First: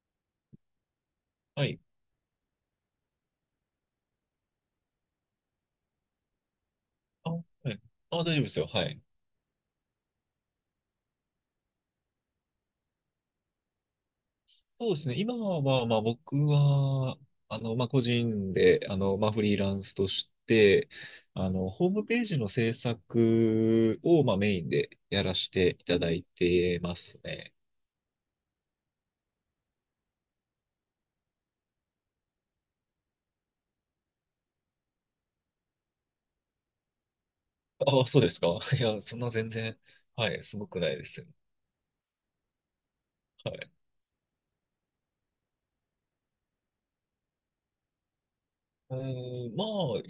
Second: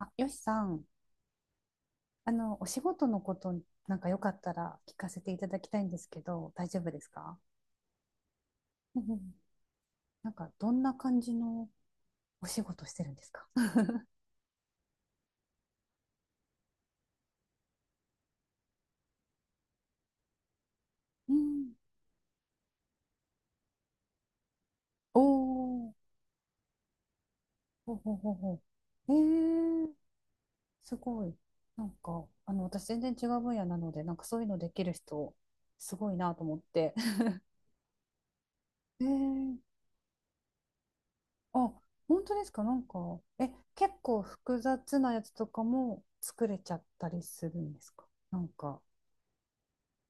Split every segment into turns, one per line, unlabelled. あ、よしさん、
はい。
お仕事のこと、なんかよかったら聞かせていただきたいんですけど、大丈夫です
あ、
か？
はい。あ、大丈夫ですよ。は
う
い。
んうん。なんか、どんな感じのお仕事してるんですか？
そうですね。今は、僕は、個人で、フリーランスとして、
うん。
ホームページの制作を、まあメインで
お
やらせてい
ー、
ただいてますね。
ほうほうほうほう。えー、すごい。なんか、私全然違う分野なので、なんかそういうのできる人、すごいなと思って。
あ、そうですか。いや、
え
そんな全
ー、
然、はい、すごくないですよ。
あ、本当ですか？なんか、え、
はい。
結構複雑なやつとかも作れちゃったりするんですか？なんか。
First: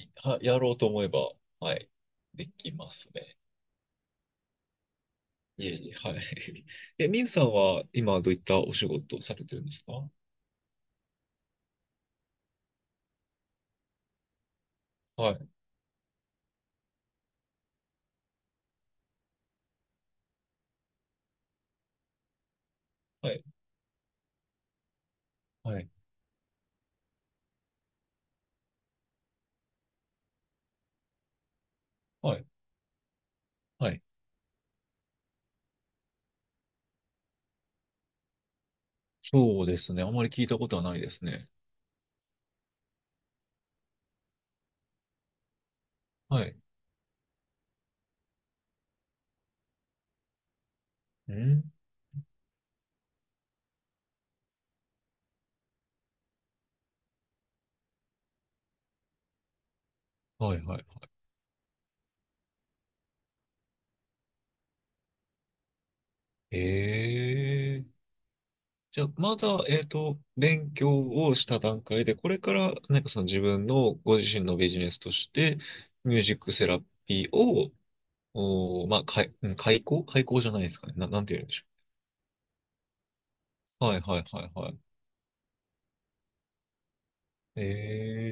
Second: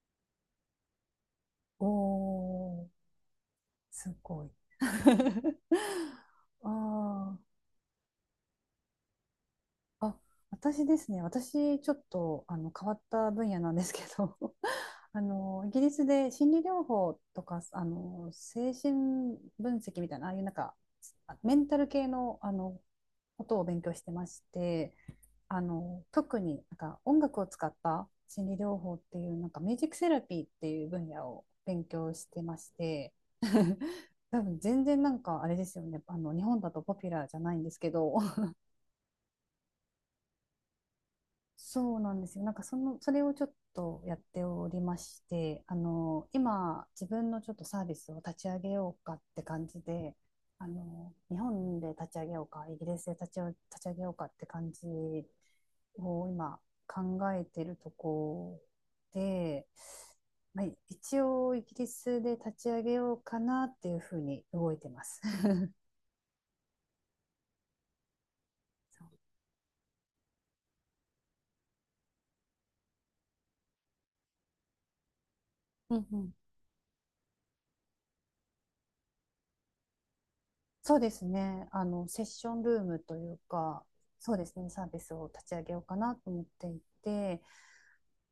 やろうと思えば、は
お
い、できま
ー、
すね。
すごい。
いえいえ、はい。
あ
え、みゆ
ー、
さんは今どういったお仕事をされてるんですか？は
あ、私ですね、私ちょっと変わった分野なんですけど、
い。
イギリスで心理療法とか精神分析みたいな、ああいうなんか、あ、メンタル系の、
はい。
ことを勉強してまして、
はい。
特になんか音楽を使った心理療法っていう、なんかミュージックセラピーっていう分野を勉強し
は
て
い。
まして、
はい。
多分全然なんかあれですよね、日本だとポピュラーじゃないんですけど。
そうですね。あまり聞いたことはないですね。
そうなんですよ。なんかその、それをちょっとやっておりまして、
はい。
今自分のちょっとサービスを立ち上げようかって感じで、
う
日
ん。
本で立ち上げようかイギリスで立ち上げようかって感じを今考えてるとこで、
はいは
まあ、
いはい。
一応イギリスで立ち上げようかなっていうふうに動いてます。
ええ。じゃあ、
そ
まだ、勉強をした段階で、これから、なんかその自分のご自身のビジネスとして、
う。うんう
ミュー
ん。
ジックセラピーを、おー、まあ、かい、うん開講、じゃないですかね。
そうで
な
す
んて言うんでしょ
ね。セッションルームというか、
う。はいはい
そう
は
で
い
す
は
ね、
い。
サービスを立ち上げようかなと思っていて、
え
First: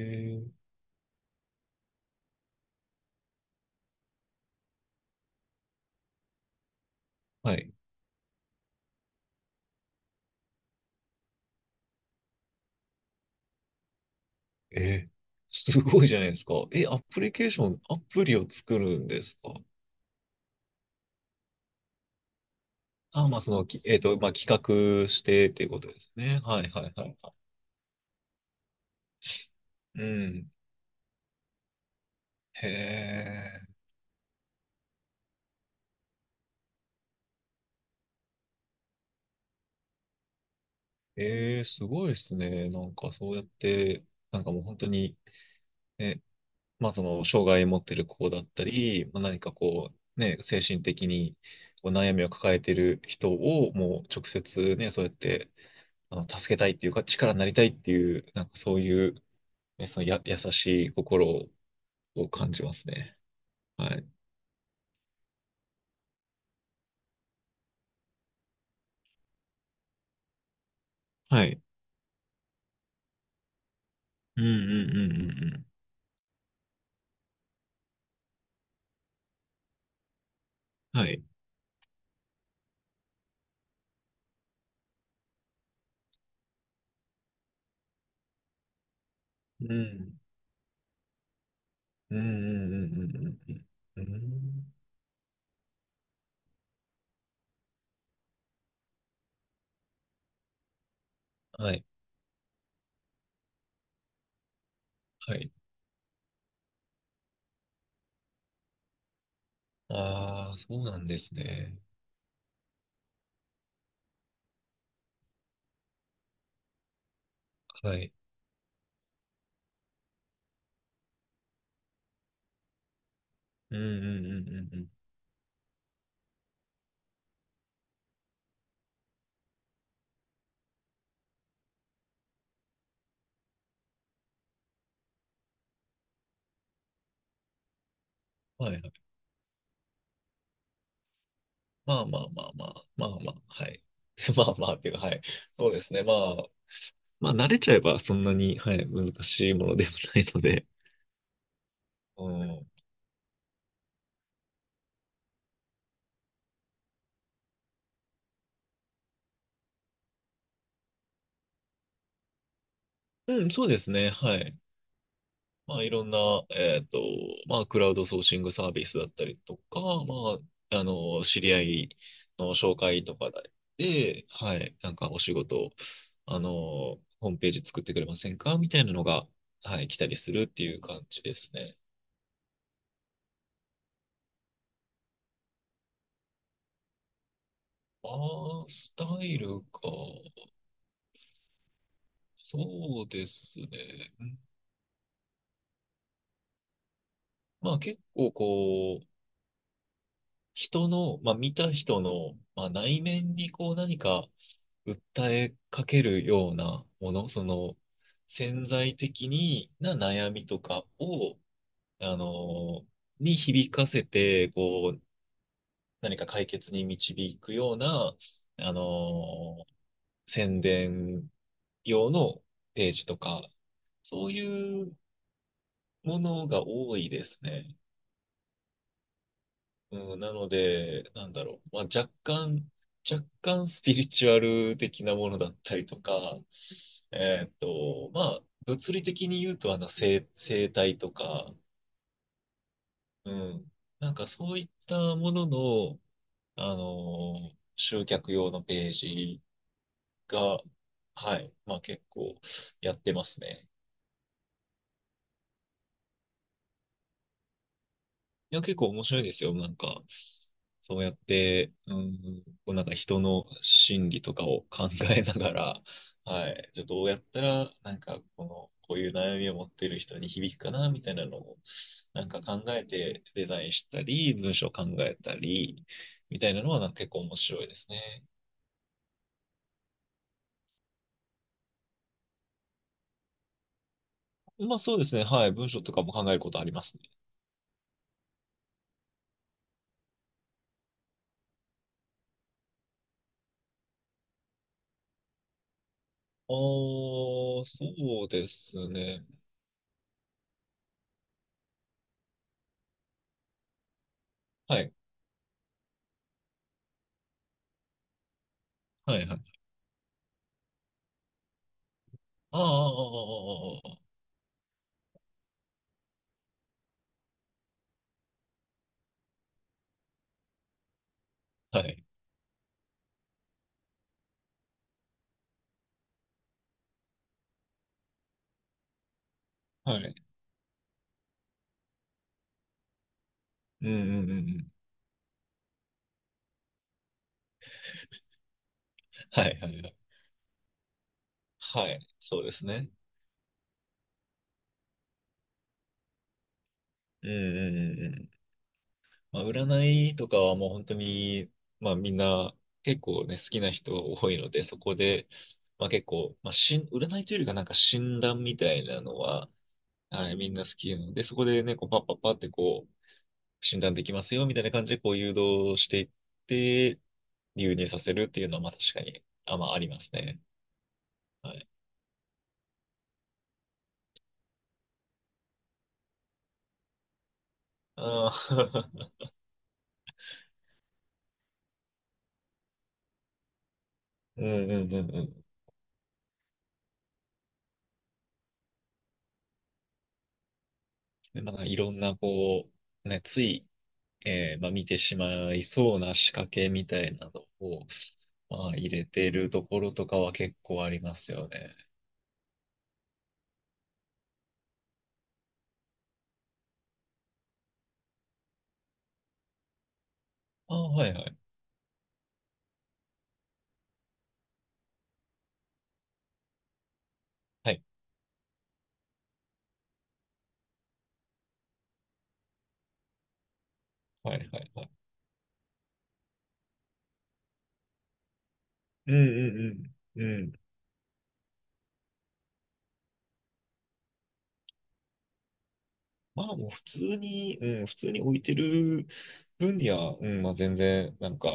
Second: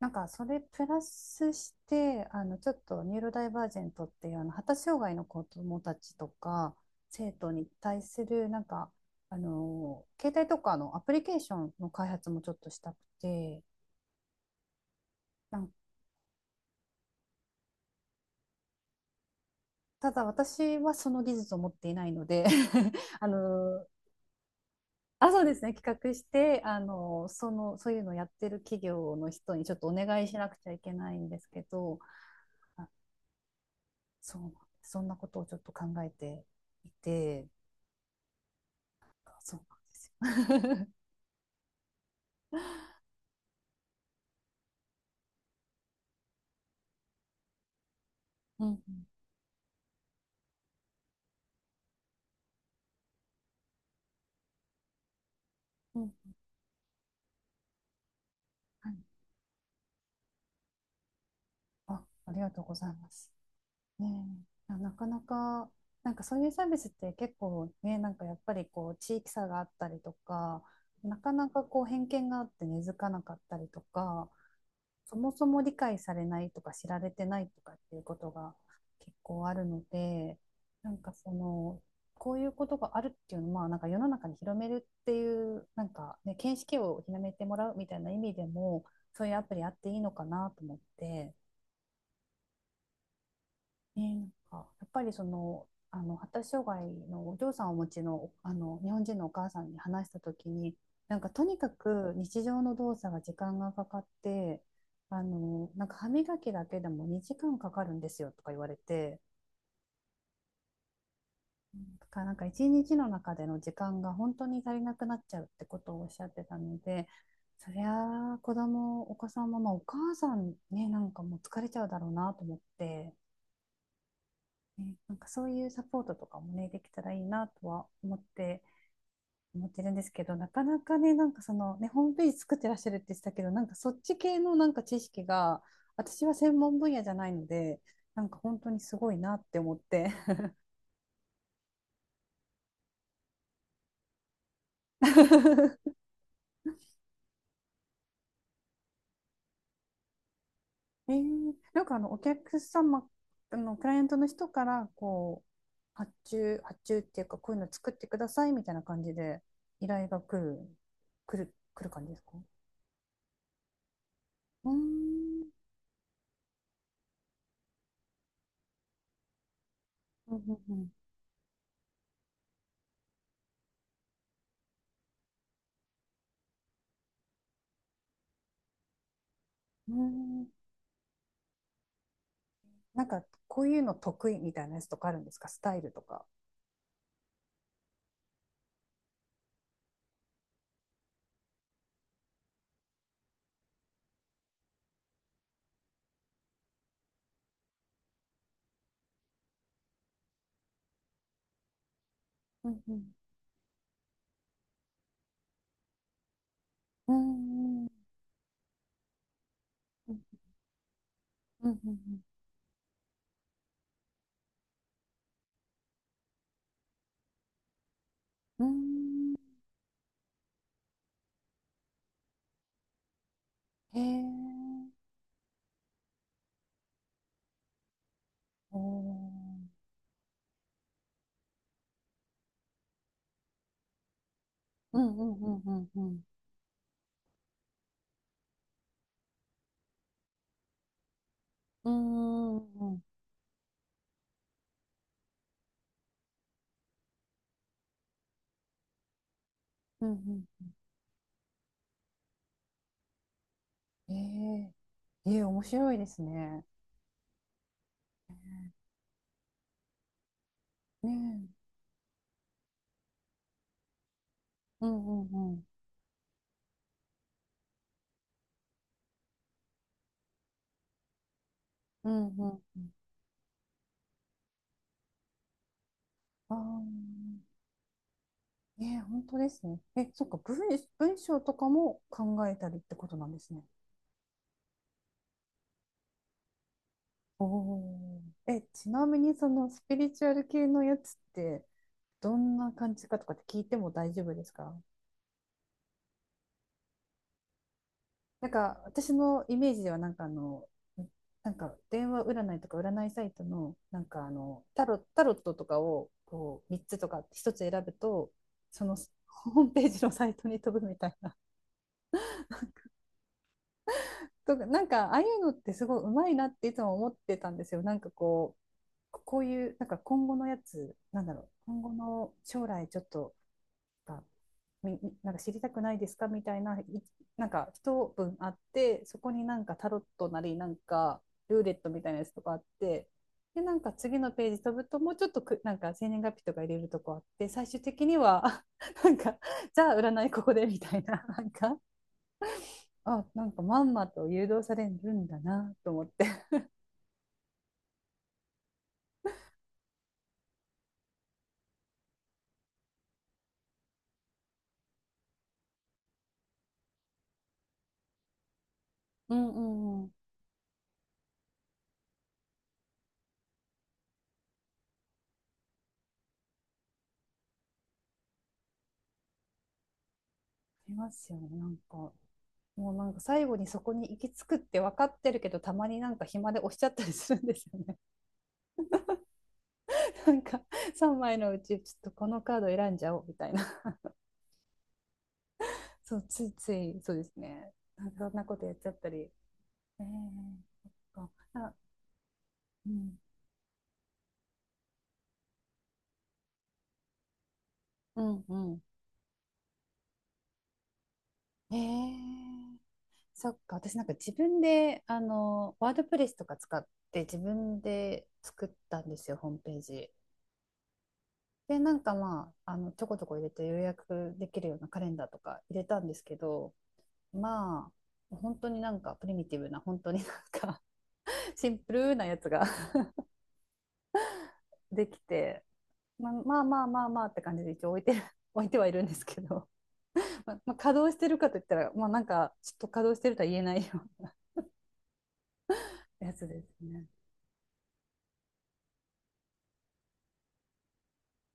なんかそれプラスしてちょっとニューロダイバージェントっていう、発達障害の子どもたちとか生徒
は
に
い。
対するなんか、携帯とかのアプリケーションの開発もちょっとしたくて、
ええ。
なん
すごいじゃないですか。え、アプリケーション、アプリを作るんですか？
ただ私はその技術を持っていないので、 あ
あ、まあ、その、き
の
えっと、まあ、企画し
あ、そう
てっ
です
ていう
ね、
こと
企
です
画し
ね。は
て、
いはいはいはい。
その、そういうのをやってる企業の人にちょっとお
う
願いしな
ん。
くちゃいけないんですけど、
へえ。
そう、そんなことをちょっと考えていて。そうなんですよ。
ええ、すごいですね。なんかそうやって、なんかもう本当に、ね、まあその、障害持ってる子だっ た
うんうん
り、まあ、何かこう、ね、精神的にこう悩みを抱えてる人を、もう直接ね、そうやって、
うん。
助けたいっていうか、力になりたいっていう、なんかそう
はい。
いう、ね、そのや、優しい心
あ、
を
ありが
感
と
じ
う
ま
ござ
す
いま
ね。
す。
は
ね
い。
え、いや、なかなか、なんかそういうサービスって結構ね、なんかやっぱりこう地域差があったりとか、なか
は
な
い。
かこう偏見があって根付かなかったりとか、
うんうんうん
そ
う
も
ん
そ
う
も
ん。
理解されないとか知られてないとかっていうことが結構あるので、なん
は
か
い。
その、こういうことがあるっていうのは、まあなんか世の中に広めるっていう、なんかね、見識を広めてもらうみたいな意味でも、そういうアプリあっ
う
ていいの
ん。
かなと思って、
うんうんうんうんうんうん。
ね、
う
なんか
ん。
やっぱりその、発達障害のお嬢さんをお持ちの、日本人のお母さんに話した時に、なんかとにか
はい。
く日常の動作が時間がかかって、
はい。
なんか歯磨きだけでも2時間かかるんですよとか言われて、
ああ、そうなんですね。
だからなんか一日の中での時間が本当に足りなくなっちゃうってことをおっしゃってたので、そり
はい。
ゃあお子さんも、まあ、お母さんね、なんかもう疲れちゃうだろうなと思って。
うんうんうんうんうん。
ね、なんかそういうサポートとかもね、できたらいいなとは思ってるんですけど、なかなかね、なんかそのね、ホームページ作ってらっしゃるって言ってたけど、なんかそっち系のなんか知識が、私は専門分野じゃないので、なんか本
は
当
いは
にす
い。
ごいなって思って。
まあまあまあまあ。まあまあ。はい。まあまあっていうか、はい。そうです ね。まあ。まあ、慣れちゃえばそんなに、はい、難しいものでもないので。
えー、なんかあのお
う
客
ん。
様、あのクライアントの人からこう発注っていうか、こういうの作ってくださいみたいな感じで依頼が来る、来る、来る感じですか？
うん、そうですね。はい。
うーん、
まあ、いろんな、クラウドソーシングサービスだったりとか、
うんうんうん。
知り合いの紹介とかで、はい、なんかお仕事、ホームページ作ってくれませんかみたいなのが、はい、
うー
来たりする
ん、
っていう感じですね。
なんかこういうの得意みたいなやつとかあるんですか？スタイルとか。
ああ、スタイルか。そうですね。うん。まあ、結構こう、人の、まあ、見た人の、ま
う
あ、
んう
内
ん。
面にこう何か、訴えかけるような
う
も
ー
の、その
ん。
潜在的にな
うん
悩みとかを、
う
あ
ん
の、に響かせて、こう、何か解決に導くような、
うん。
あ
うー
の、宣伝用のページとか、
ん、
そうい
へえ。
うものが多いですね。
おー。
うん、なので、なんだろう。若干スピリチュアル
う
的
ん
な
う
も
ん
のだっ
う
たり
ん
と
う
か、
ん
まあ、物理的に言うと、あの、生態とか、
うん。うーん。うん
うん。なんかそういったものの、集客用のページ
うん
が、はい。まあ結構やってますね。
うん。へえ。ええ、面白いですね。
いや、結構面白いですよ。なんか、そう
ね
やっ
え。
て、うん、こうなんか人の心理とかを
う
考
んう
えな
ん
が
うん
ら、はい、じゃあどうやったら、こういう悩みを持っている人に響くかな、みたいなのを、
う
な
ん
んか
うん
考
う
え
ん。
てデザインしたり、文章を考えたり、みたい
あ
なのはなんか結構面
あ。
白いですね。
ねえ、え本当ですね。え、そっか、文章とかも考えたりってことなんですね。
まあそうですね、はい、文章とかも考えることありますね。
おー、え、ちなみにそのスピリチュアル系のやつってどんな感じかとかって聞いても大丈夫ですか？
そう
な
で
んか
す
私
ね。
のイメージではなんかあの、なんか電話占いとか占いサイトのなんかあの
はい、
タロットとかをこう3つとか1つ選ぶと、その
はい、はい。
ホームページのサイトに飛ぶみたいな。
ああ、ああ、あ
とか、なんかああいうのってすごいうまいなっていつも思ってたんですよ。なんかこう、こういうなんか今後のやつ、なんだろう、
あ、あ
今
あ、は
後
い。
の将来ちょっと、か、みなんか知りたくないですかみたいな、なんか一文あって、そこになんかタロ
は
ッ
い。
トなりなんかルーレットみたいなやつとかあって、でなん
うん
か
う
次
んう
の
んう
ページ
ん。
飛ぶと、もうちょっと、く、なんか生年月日とか入れるとこあって、最終的には、あ、 なんか、
はいは
じ
いは
ゃ
い。
あ占いここでみたいな。 なんか、
はい、そうですね。
あ、なんかまんまと誘導されるんだなと思って。
うん。うんうんうんうん。まあ、占いとかはもう本当に、まあみんな結構ね、好きな人が多いので、そこで、まあ結構、まあしん、占いというよりかなんか診断みたいなの
うん
は、
うんうん。あ
はい、みんな好きなので、そこでね、こうパッパッパってこう、診断できますよみたいな感じでこう誘導していって、流入させるっていうのはまあ確かに、まあありますね。
りますよね、
は
な
い。
んか。もうなんか最後にそこに行き着くって分かってるけど、たまになんか暇で押しちゃったりするんですよね。
ああ、
なんか3枚のうちちょっとこのカード選んじゃおうみたいな。
うんうんうんうん。
そう、ついつい、そうですね、なんかそんなことやっちゃったり、えー、そっか
でまあ、
あ。
いろんな、
うん
ね、つい、まあ、見てしまいそうな仕掛けみたいなのを、
うん
まあ、
う
入れてるところとかは結構ありますよ
ん。
ね。
えー、そっか、私なんか自分でワードプレスとか使って自分で作ったんですよ、ホームページ。
ああ、はいはい。
でなんか、まああの、ちょこちょこ入れて予約できるようなカレンダーとか入れたんですけど、
はい、
まあ本当になんかプリミティブな、本当になんか、 シンプルなやつが
はい、はい、はい。
できて、まあ、まあまあまあまあって感じで一応置いて 置いてはいるん
う
で
ん
すけ
う
ど、
んうん。う
ま
ん。
あ、まあ稼働してるかといったら、まあ、なんかちょっと稼働してるとは言えないようなや
ま
つ
あ
で
もう
す
普通
ね。
に、うん、普通に置いてる分には、うん、まあ全然、なんか、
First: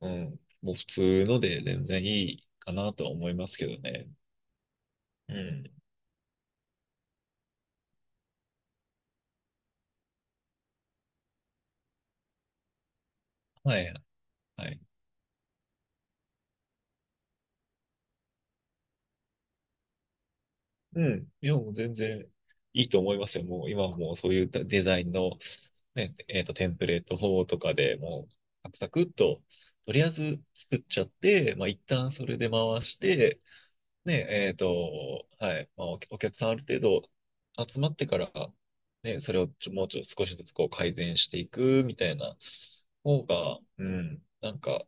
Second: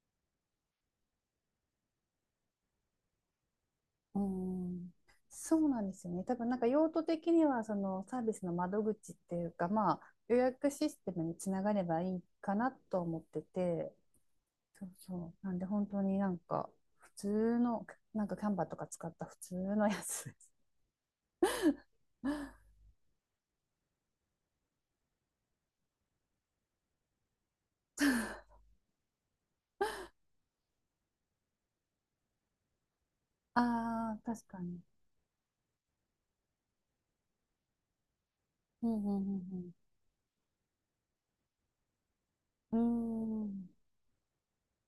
うん、もう普通ので全然いいかなとは思いますけどね。
うーん、
う
そ
ん。
うなんですよね。多分なんか用途的にはそのサービスの窓口っていうか、まあ、予約システムにつながればいいかなと思って
はい、
て、
はい。
そうそう。なんで本当になんか普通の、なんかキャンバーとか使った普通のやつです。
うん。いや、もう全然 いいと思いますよ。もう今はもうそういうデザインの、ね、テンプレート法とかでもう、サクサクっと、とりあえず作っちゃって、まあ、一旦それで回して、
ああ、
ね、
確かに。
はい、まあ、お客さんある程度集まってから、
うんう
ね、
んう
そ
ん
れを
う
ちょ
ん。
もうちょっと少しずつこう改善していくみたいな
うー
方が、
ん、
うん、なんか、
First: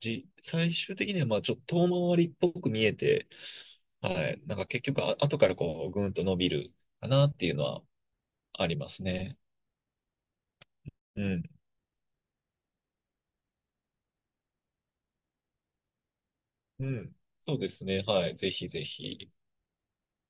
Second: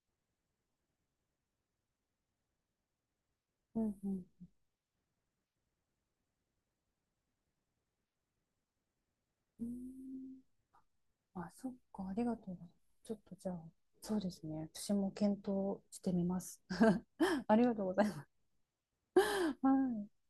最終的にはまあちょっと遠回りっぽく見えて、
うん、う
はい。
ん。
なんか結局、あ、後からこう、ぐんと伸びるかなっていうのはありますね。
うーん、
うん。
あ、そっか、ありがとうございます。ちょっとじゃあ、そうですね、私も検討してみます。
う ん。そ
あ
う
り
で
がと
す
うご
ね。
ざいま
はい。
す。
ぜひぜひ。
はい。